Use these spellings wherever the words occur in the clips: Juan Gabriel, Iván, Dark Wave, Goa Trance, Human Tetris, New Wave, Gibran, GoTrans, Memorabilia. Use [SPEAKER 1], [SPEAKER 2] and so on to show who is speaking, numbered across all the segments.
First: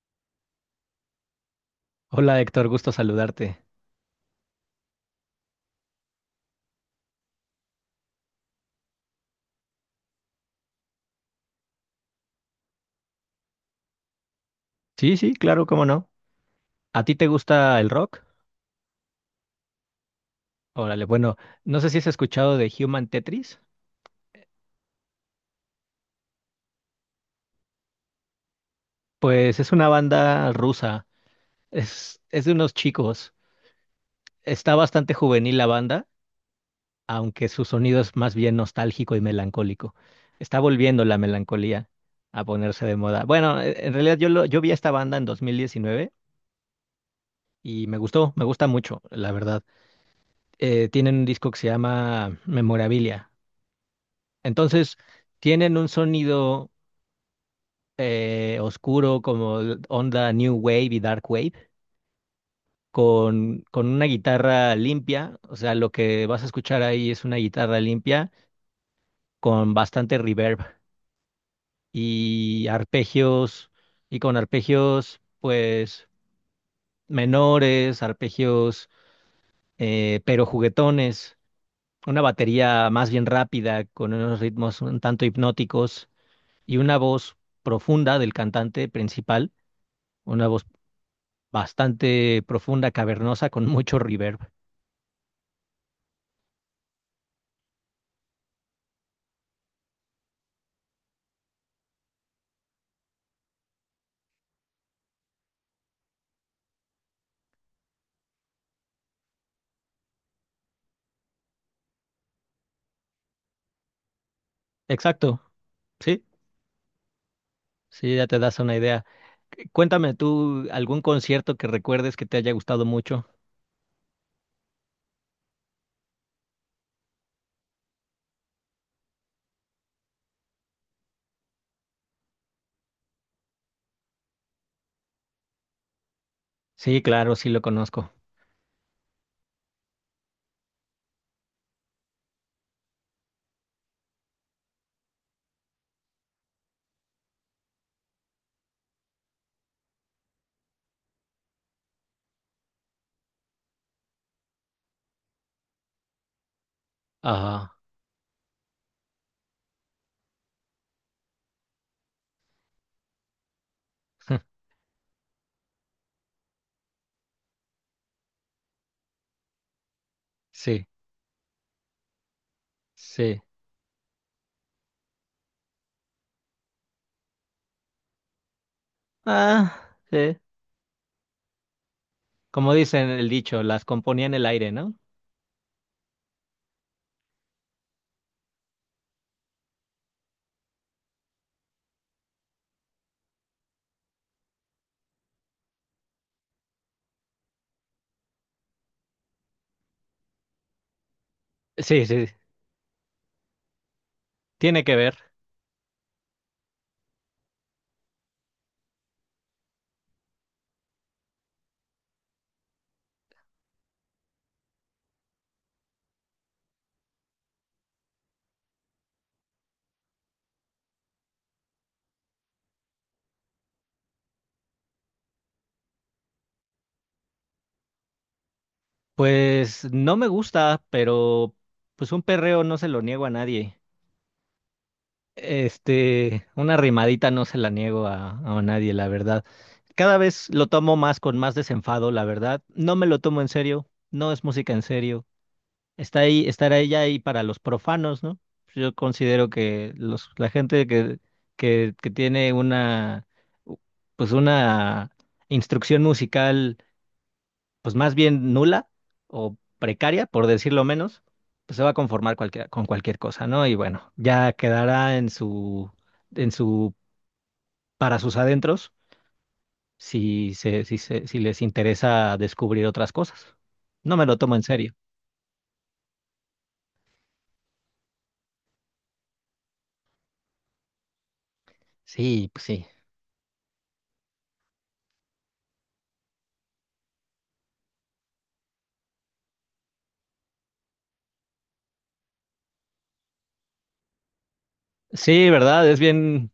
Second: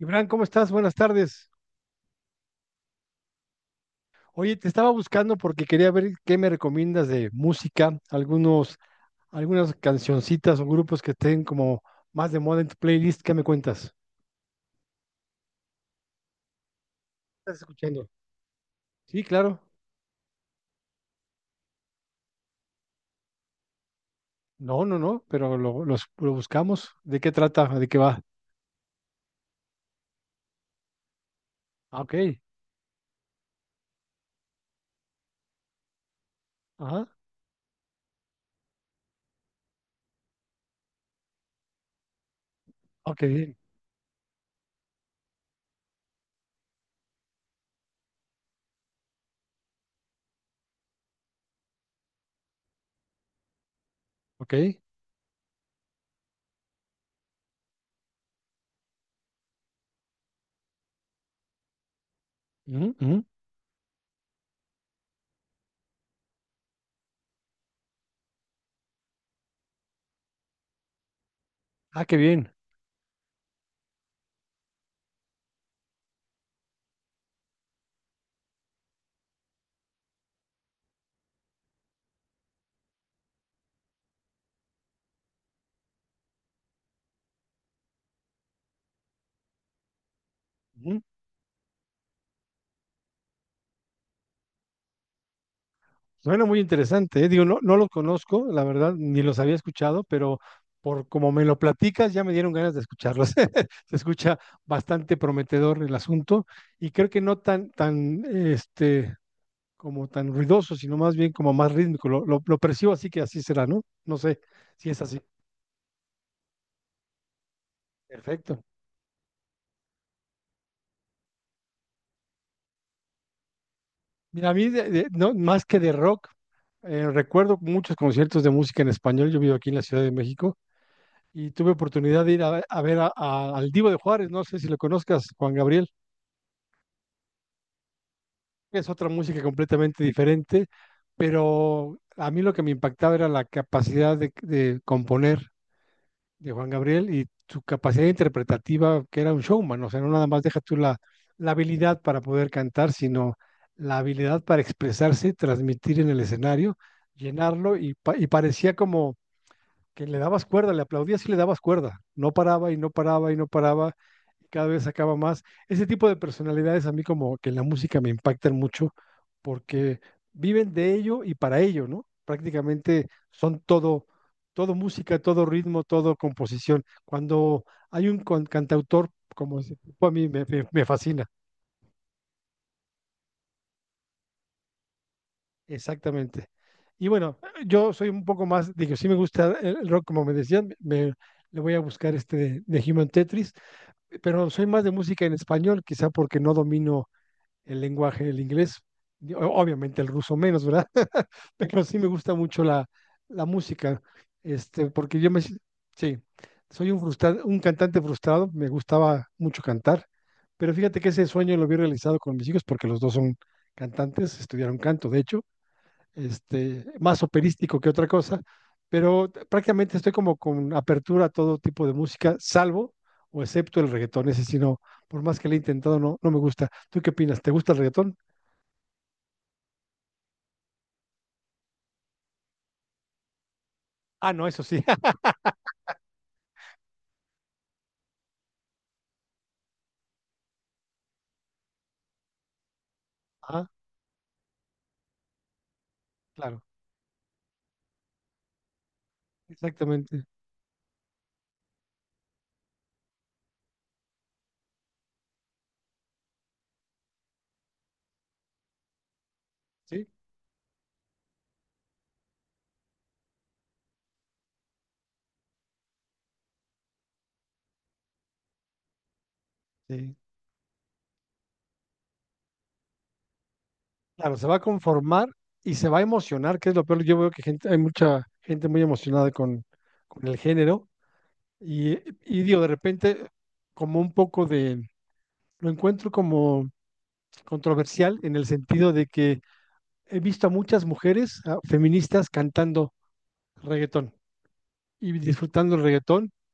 [SPEAKER 1] Iván, ¿cómo estás? Buenas tardes.
[SPEAKER 2] Hola Héctor, gusto saludarte.
[SPEAKER 1] Oye, te estaba buscando porque quería ver qué me recomiendas de música, algunas cancioncitas o grupos que estén como más de moda en tu playlist. ¿Qué me cuentas?
[SPEAKER 2] Sí, sí, claro, cómo no. ¿A ti te
[SPEAKER 1] ¿Estás
[SPEAKER 2] gusta el
[SPEAKER 1] escuchando?
[SPEAKER 2] rock?
[SPEAKER 1] Sí, claro.
[SPEAKER 2] Órale, bueno, no sé si has escuchado de Human Tetris.
[SPEAKER 1] No, no, no, pero lo buscamos. ¿De qué trata? ¿De qué va?
[SPEAKER 2] Pues es una banda rusa,
[SPEAKER 1] Ah, ok.
[SPEAKER 2] es de unos chicos. Está bastante juvenil la banda,
[SPEAKER 1] Ajá.
[SPEAKER 2] aunque su sonido es más bien nostálgico y melancólico. Está volviendo la melancolía a ponerse de
[SPEAKER 1] Ok,
[SPEAKER 2] moda.
[SPEAKER 1] bien.
[SPEAKER 2] Bueno, en realidad yo, yo vi a esta banda en 2019 y me gustó, me gusta mucho, la verdad. Tienen un disco que se llama Memorabilia.
[SPEAKER 1] Ok.
[SPEAKER 2] Entonces, tienen un sonido oscuro como onda New Wave y Dark Wave,
[SPEAKER 1] Ujú, ujú.
[SPEAKER 2] con una guitarra limpia. O sea, lo que vas a escuchar ahí es una guitarra limpia con bastante reverb
[SPEAKER 1] Ah, qué bien.
[SPEAKER 2] y arpegios, y con arpegios, pues, menores, arpegios, pero juguetones. Una batería más bien rápida, con unos ritmos un tanto hipnóticos y una voz profunda del cantante principal. Una voz bastante profunda, cavernosa, con mucho reverb.
[SPEAKER 1] Suena muy interesante, ¿eh? Digo, no, no los conozco, la verdad, ni los había escuchado, pero por como me lo platicas, ya me dieron ganas de escucharlos. Se escucha bastante prometedor el asunto y creo que no tan, como tan ruidoso, sino más bien como más rítmico. Lo percibo así que así será, ¿no? No sé si es así.
[SPEAKER 2] Exacto, sí, sí, ya te das
[SPEAKER 1] Perfecto.
[SPEAKER 2] una idea. Cuéntame tú algún concierto que recuerdes que te haya gustado mucho.
[SPEAKER 1] Mira, a mí, no, más que de rock, recuerdo muchos conciertos de música en español. Yo vivo aquí en la Ciudad de México y tuve oportunidad de ir a ver al Divo de Juárez, no sé si lo conozcas, Juan Gabriel,
[SPEAKER 2] Sí, claro, sí lo conozco.
[SPEAKER 1] es otra música completamente diferente, pero a mí lo que me impactaba era la capacidad de componer de Juan Gabriel y su capacidad interpretativa, que era un showman, o sea, no nada más deja tú la habilidad para poder cantar, sino la habilidad para expresarse, transmitir en el escenario,
[SPEAKER 2] Ajá.
[SPEAKER 1] llenarlo y parecía como que le dabas cuerda, le aplaudías y le dabas cuerda. No paraba y no paraba y no paraba, y cada vez sacaba más. Ese tipo de personalidades a mí como que en la música me impactan mucho porque viven
[SPEAKER 2] Sí,
[SPEAKER 1] de ello y para ello, ¿no? Prácticamente
[SPEAKER 2] sí.
[SPEAKER 1] son todo, todo música, todo ritmo, todo composición. Cuando hay un cantautor como ese
[SPEAKER 2] Ah,
[SPEAKER 1] tipo, a mí
[SPEAKER 2] sí.
[SPEAKER 1] me fascina,
[SPEAKER 2] Como dicen el dicho, las componía en el aire, ¿no?
[SPEAKER 1] exactamente. Y bueno, yo soy un poco más, digo, sí me gusta el rock, como me decían, le voy a buscar este de Human Tetris, pero soy más de música en español, quizá porque no domino el lenguaje del inglés, y obviamente el ruso menos, ¿verdad? Pero sí me
[SPEAKER 2] Sí, sí,
[SPEAKER 1] gusta mucho la, la música,
[SPEAKER 2] tiene
[SPEAKER 1] este,
[SPEAKER 2] que ver.
[SPEAKER 1] porque yo me, si- sí, soy un un cantante frustrado, me gustaba mucho cantar, pero fíjate que ese sueño lo vi realizado con mis hijos porque los dos son cantantes, estudiaron canto, de hecho, este, más operístico que otra cosa, pero prácticamente estoy como con apertura a todo tipo de música, salvo o excepto el reggaetón. Ese sí no, por más que le he intentado, no, no me gusta. ¿Tú qué opinas? ¿Te gusta el reggaetón?
[SPEAKER 2] Pues no me gusta, pero pues un perreo no se lo niego a nadie.
[SPEAKER 1] Ah, no, eso sí.
[SPEAKER 2] Este, una rimadita no se la niego a nadie, la verdad. Cada vez lo tomo más con más desenfado, la verdad. No me lo tomo en
[SPEAKER 1] Ah,
[SPEAKER 2] serio, no es música en serio. Está ahí,
[SPEAKER 1] claro,
[SPEAKER 2] estará ella ahí para los profanos, ¿no? Yo considero que
[SPEAKER 1] exactamente.
[SPEAKER 2] la gente que, que tiene pues una instrucción musical pues más bien nula o
[SPEAKER 1] Sí,
[SPEAKER 2] precaria, por decirlo menos, pues se va a conformar con cualquier cosa, ¿no? Y bueno, ya quedará en su, en su, para sus adentros,
[SPEAKER 1] sí.
[SPEAKER 2] si les interesa descubrir otras cosas. No me
[SPEAKER 1] Claro,
[SPEAKER 2] lo
[SPEAKER 1] se va
[SPEAKER 2] tomo
[SPEAKER 1] a
[SPEAKER 2] en serio.
[SPEAKER 1] conformar y se va a emocionar, que es lo peor. Yo veo que gente, hay mucha gente muy emocionada con el género y, y
[SPEAKER 2] Sí,
[SPEAKER 1] digo,
[SPEAKER 2] pues
[SPEAKER 1] de
[SPEAKER 2] sí.
[SPEAKER 1] repente, como un poco lo encuentro como controversial en el sentido de que he visto a muchas mujeres a feministas cantando reggaetón y
[SPEAKER 2] Sí,
[SPEAKER 1] disfrutando el
[SPEAKER 2] ¿verdad? Es
[SPEAKER 1] reggaetón
[SPEAKER 2] bien,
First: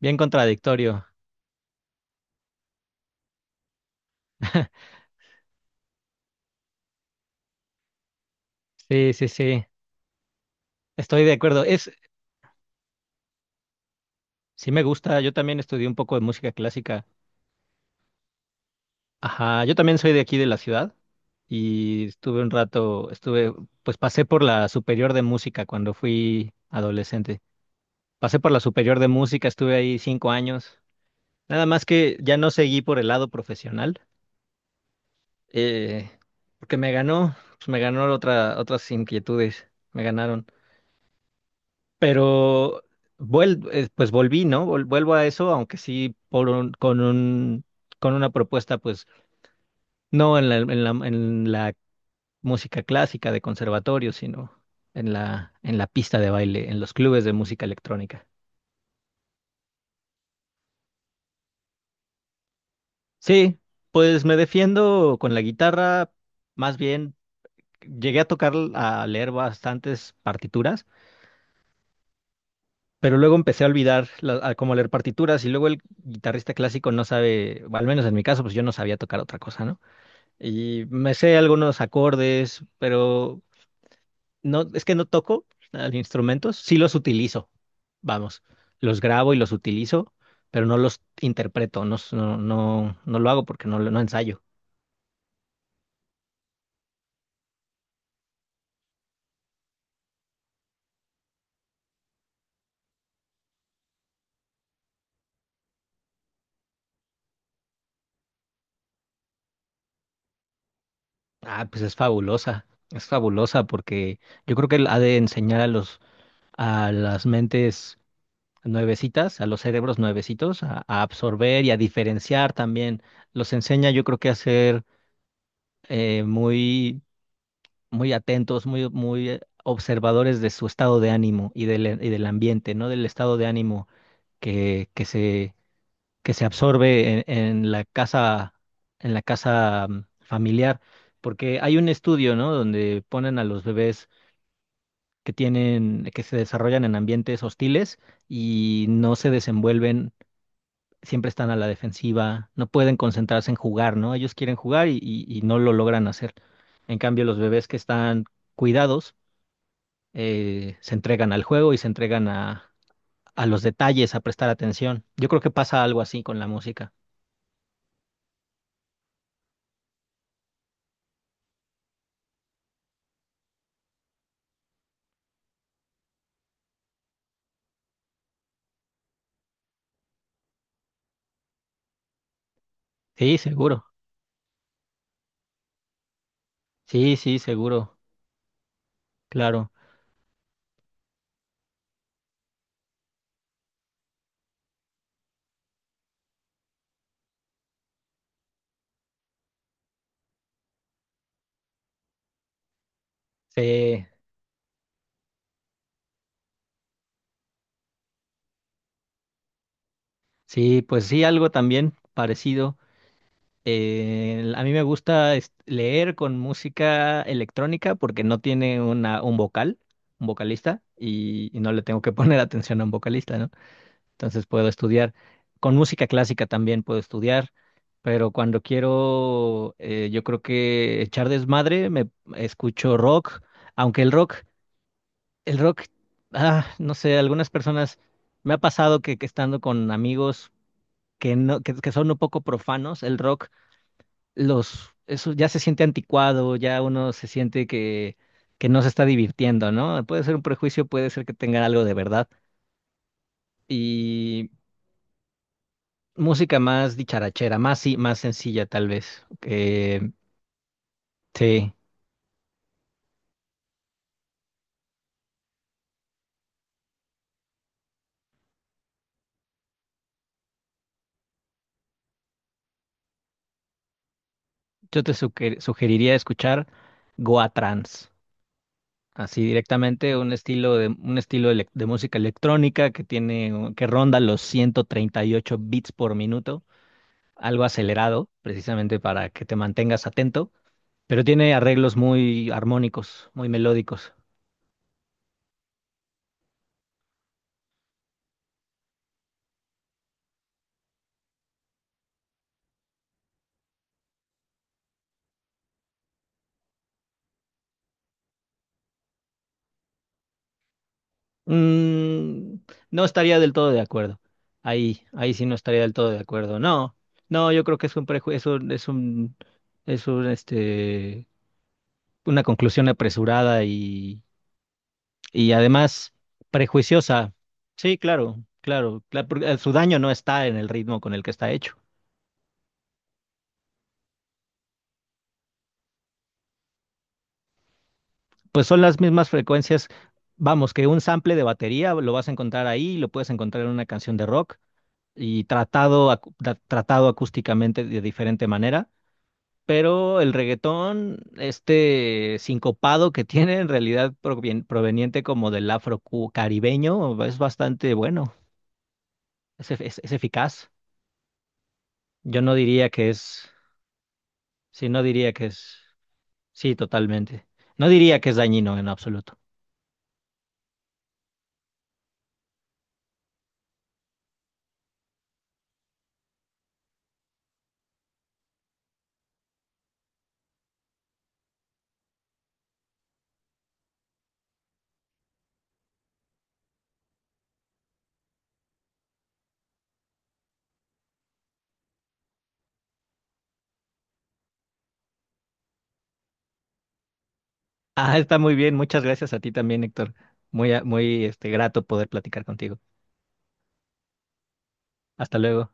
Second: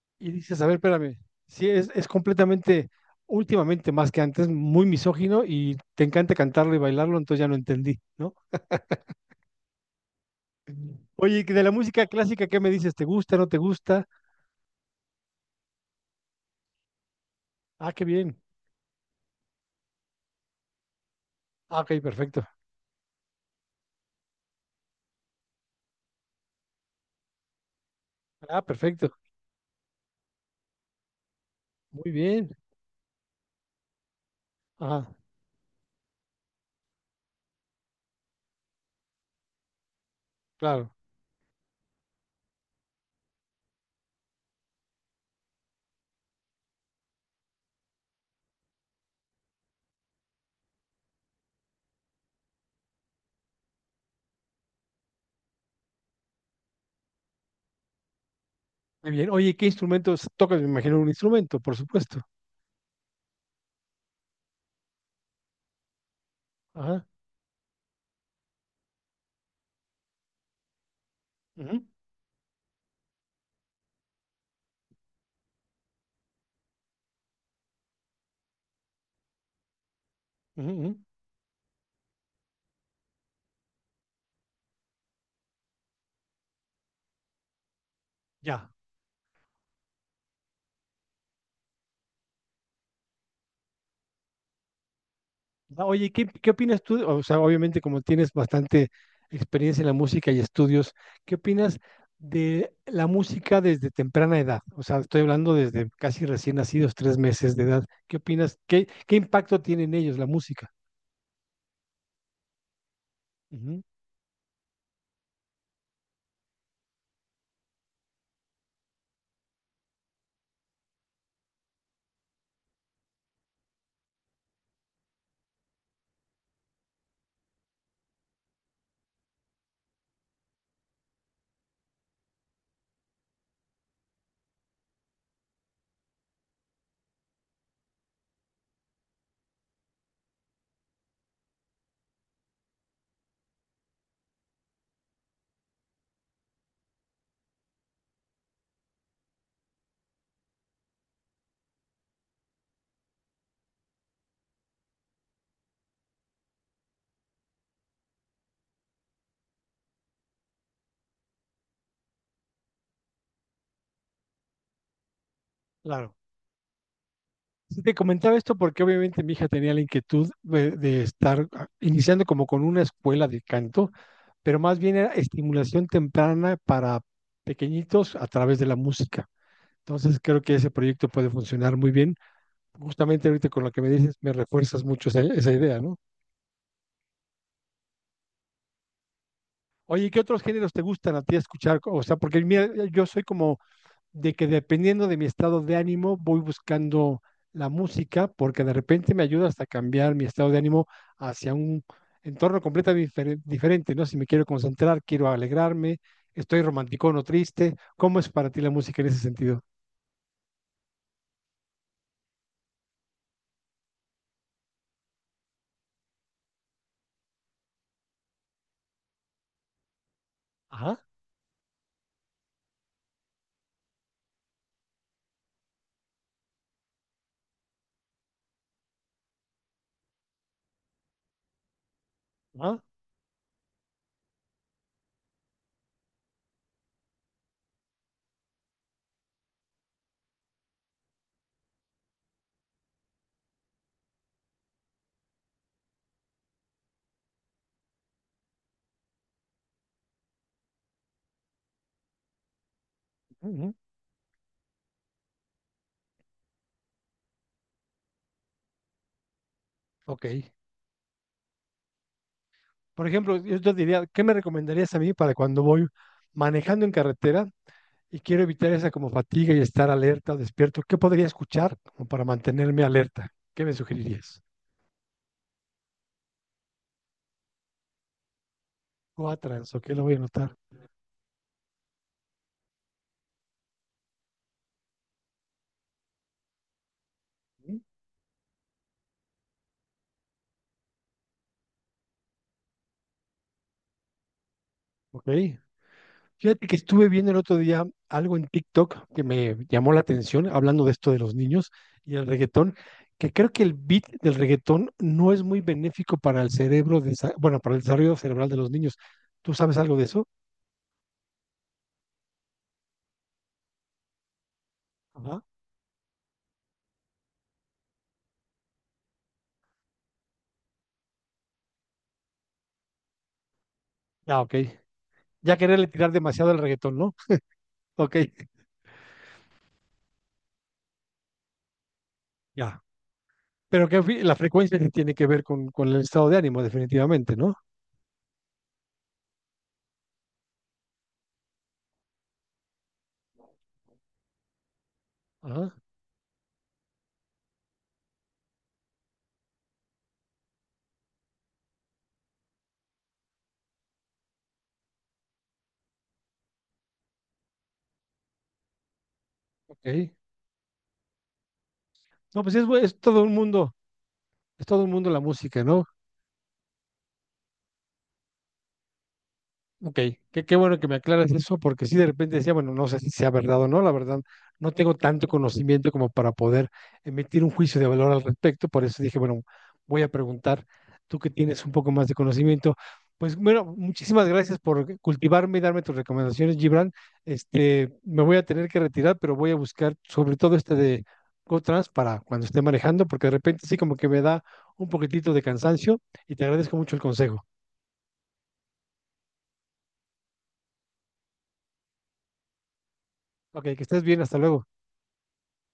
[SPEAKER 2] bien
[SPEAKER 1] y dices, a ver,
[SPEAKER 2] contradictorio.
[SPEAKER 1] espérame, sí, es completamente, últimamente más que antes, muy misógino y te encanta cantarlo y bailarlo, entonces ya no entendí, ¿no?
[SPEAKER 2] Sí, sí, sí. Estoy de
[SPEAKER 1] Oye, que de
[SPEAKER 2] acuerdo.
[SPEAKER 1] la
[SPEAKER 2] Es,
[SPEAKER 1] música clásica, ¿qué me dices? ¿Te gusta, no te gusta?
[SPEAKER 2] sí me gusta. Yo también estudié un poco de música clásica.
[SPEAKER 1] Ah, qué bien.
[SPEAKER 2] Ajá, yo también soy de aquí de la ciudad
[SPEAKER 1] Ah, ok,
[SPEAKER 2] y
[SPEAKER 1] perfecto.
[SPEAKER 2] estuve un rato, pues pasé por la superior de música cuando fui adolescente. Pasé por la
[SPEAKER 1] Ah,
[SPEAKER 2] superior de
[SPEAKER 1] perfecto.
[SPEAKER 2] música, estuve ahí 5 años. Nada más
[SPEAKER 1] Muy
[SPEAKER 2] que ya no
[SPEAKER 1] bien.
[SPEAKER 2] seguí por el lado profesional,
[SPEAKER 1] Ajá,
[SPEAKER 2] eh, porque me ganó, pues me ganó otras inquietudes, me ganaron.
[SPEAKER 1] claro.
[SPEAKER 2] Pero pues volví, ¿no? Vuelvo a eso, aunque sí por con un, con una propuesta, pues no en la, música clásica de conservatorio, sino en la pista de baile, en los clubes de música electrónica.
[SPEAKER 1] Muy bien. Oye, ¿qué instrumentos tocas? Me imagino un instrumento, por supuesto.
[SPEAKER 2] Sí, pues me defiendo con la guitarra, más
[SPEAKER 1] Ajá.
[SPEAKER 2] bien llegué a tocar, a leer bastantes partituras,
[SPEAKER 1] Ujú,
[SPEAKER 2] pero luego empecé a olvidar a cómo leer partituras y luego el guitarrista clásico no sabe, o al menos en mi caso, pues yo no sabía tocar otra cosa, ¿no?
[SPEAKER 1] ujú,
[SPEAKER 2] Y
[SPEAKER 1] ujú.
[SPEAKER 2] me sé algunos acordes, pero no, es que no toco nada instrumentos, sí los utilizo, vamos,
[SPEAKER 1] Ya.
[SPEAKER 2] los grabo y los utilizo, pero no los interpreto, no lo hago porque no ensayo.
[SPEAKER 1] Ah, oye, ¿qué opinas tú? O sea, obviamente como tienes bastante experiencia en la música y estudios, ¿qué opinas de la música desde temprana edad? O sea, estoy hablando desde casi recién nacidos, 3 meses de edad. ¿Qué opinas? ¿Qué impacto tiene en ellos la música?
[SPEAKER 2] Ah, pues es fabulosa
[SPEAKER 1] Ujú,
[SPEAKER 2] porque yo creo que él ha de enseñar a a las mentes nuevecitas, a los cerebros nuevecitos, a absorber y a diferenciar también. Los enseña, yo creo que a ser muy muy atentos, muy, muy observadores de su estado de ánimo y del ambiente, ¿no? Del estado de ánimo que, que se, que se absorbe en la casa, familiar. Porque hay un estudio, ¿no? Donde ponen a los bebés que se desarrollan en ambientes hostiles y no se desenvuelven, siempre están a la defensiva, no pueden concentrarse en jugar, ¿no? Ellos quieren jugar y no lo logran hacer. En cambio, los bebés que están cuidados, se entregan al juego y se entregan a los detalles, a prestar atención. Yo creo que pasa algo
[SPEAKER 1] claro.
[SPEAKER 2] así con la música.
[SPEAKER 1] Sí, te comentaba esto porque obviamente mi hija tenía la inquietud de estar iniciando como con una escuela de canto, pero más bien era estimulación temprana para pequeñitos a través de la música. Entonces creo que ese proyecto puede funcionar muy bien. Justamente
[SPEAKER 2] Sí,
[SPEAKER 1] ahorita con lo que
[SPEAKER 2] seguro.
[SPEAKER 1] me dices, me refuerzas mucho esa idea, ¿no?
[SPEAKER 2] Sí, sí, seguro. Claro.
[SPEAKER 1] Oye, ¿y qué otros géneros te gustan a ti escuchar? O sea, porque mira, yo soy como de que dependiendo de mi estado de ánimo, voy buscando la música, porque de repente me ayuda hasta cambiar mi estado de ánimo hacia un entorno completamente diferente, ¿no?
[SPEAKER 2] Sí,
[SPEAKER 1] Si me quiero concentrar, quiero alegrarme, estoy romántico o triste. ¿Cómo es para ti la música en ese sentido?
[SPEAKER 2] sí, pues sí, algo también parecido. A mí me gusta leer con música electrónica porque no tiene un vocalista,
[SPEAKER 1] Ajá,
[SPEAKER 2] y no le tengo que poner atención a un vocalista, ¿no? Entonces puedo estudiar. Con música clásica también puedo estudiar, pero cuando quiero, yo creo que echar desmadre, me
[SPEAKER 1] ajá,
[SPEAKER 2] escucho rock, aunque el rock, el rock, ah, no sé, algunas personas me ha pasado que estando con amigos que no, que son un poco profanos, el rock, eso ya se siente anticuado, ya uno se siente que no se está divirtiendo, ¿no? Puede ser un prejuicio, puede ser que tenga algo de verdad.
[SPEAKER 1] ujú,
[SPEAKER 2] Y música más dicharachera, más, sí, más sencilla tal vez. Eh,
[SPEAKER 1] ok.
[SPEAKER 2] sí,
[SPEAKER 1] Por ejemplo, yo te diría, ¿qué me recomendarías a mí para cuando voy manejando en carretera y quiero evitar esa como fatiga y estar alerta o despierto? ¿Qué podría escuchar como para mantenerme alerta? ¿Qué me sugerirías?
[SPEAKER 2] yo te sugeriría escuchar Goa Trance, así
[SPEAKER 1] Cuatrans, ok, lo voy a
[SPEAKER 2] directamente un
[SPEAKER 1] anotar.
[SPEAKER 2] estilo de un estilo de música electrónica que tiene que ronda los 138 beats por minuto, algo
[SPEAKER 1] Ujú.
[SPEAKER 2] acelerado, precisamente para que te mantengas atento, pero tiene arreglos muy armónicos, muy melódicos.
[SPEAKER 1] Ok. Fíjate que estuve viendo el otro día algo en TikTok que me llamó la atención, hablando de esto de los niños y el reggaetón, que creo que el beat del reggaetón no es muy benéfico para el cerebro, de bueno, para el desarrollo cerebral de los niños. ¿Tú sabes algo de eso?
[SPEAKER 2] Mm, no estaría del todo de acuerdo. Ahí
[SPEAKER 1] Ajá.
[SPEAKER 2] sí no estaría del todo de acuerdo. No, no, yo creo que es un prejuicio, es un, este, una conclusión apresurada y,
[SPEAKER 1] Ah, ok.
[SPEAKER 2] y
[SPEAKER 1] Ya quererle tirar
[SPEAKER 2] además
[SPEAKER 1] demasiado al reggaetón, ¿no?
[SPEAKER 2] prejuiciosa. Sí,
[SPEAKER 1] Ok,
[SPEAKER 2] claro, claro, porque, su daño no está en el ritmo con el que está hecho.
[SPEAKER 1] ya. Pero que la frecuencia que tiene que ver con el estado de ánimo, definitivamente, ¿no?
[SPEAKER 2] Pues son las mismas frecuencias. Vamos, que un sample de batería lo vas a encontrar ahí, lo puedes encontrar en una canción de rock y
[SPEAKER 1] Ajá,
[SPEAKER 2] tratado acústicamente de diferente manera, pero el reggaetón, este sincopado que tiene en realidad proveniente como del caribeño, es bastante bueno, es
[SPEAKER 1] ok.
[SPEAKER 2] eficaz. Yo
[SPEAKER 1] No,
[SPEAKER 2] no
[SPEAKER 1] pues es,
[SPEAKER 2] diría
[SPEAKER 1] es
[SPEAKER 2] que
[SPEAKER 1] todo un
[SPEAKER 2] es,
[SPEAKER 1] mundo, es todo
[SPEAKER 2] sí,
[SPEAKER 1] un
[SPEAKER 2] no
[SPEAKER 1] mundo la
[SPEAKER 2] diría que
[SPEAKER 1] música,
[SPEAKER 2] es,
[SPEAKER 1] ¿no?
[SPEAKER 2] sí, totalmente. No diría que es dañino en absoluto.
[SPEAKER 1] Ok, qué bueno que me aclaras eso, porque sí de repente decía, bueno, no sé si sea verdad o no, la verdad, no tengo tanto conocimiento como para poder emitir un juicio de valor al respecto, por eso dije, bueno, voy a preguntar, tú que tienes un poco más de conocimiento. Pues bueno, muchísimas gracias por cultivarme y darme tus recomendaciones, Gibran. Este, me voy a tener que retirar, pero voy a buscar sobre todo este de GoTrans para cuando esté manejando, porque de repente sí como que me da un poquitito de cansancio y te agradezco mucho el consejo.
[SPEAKER 2] Ah, está muy bien, muchas gracias a ti también, Héctor. Muy, muy este, grato poder platicar contigo.
[SPEAKER 1] Ok, que estés bien, hasta luego.
[SPEAKER 2] Hasta luego.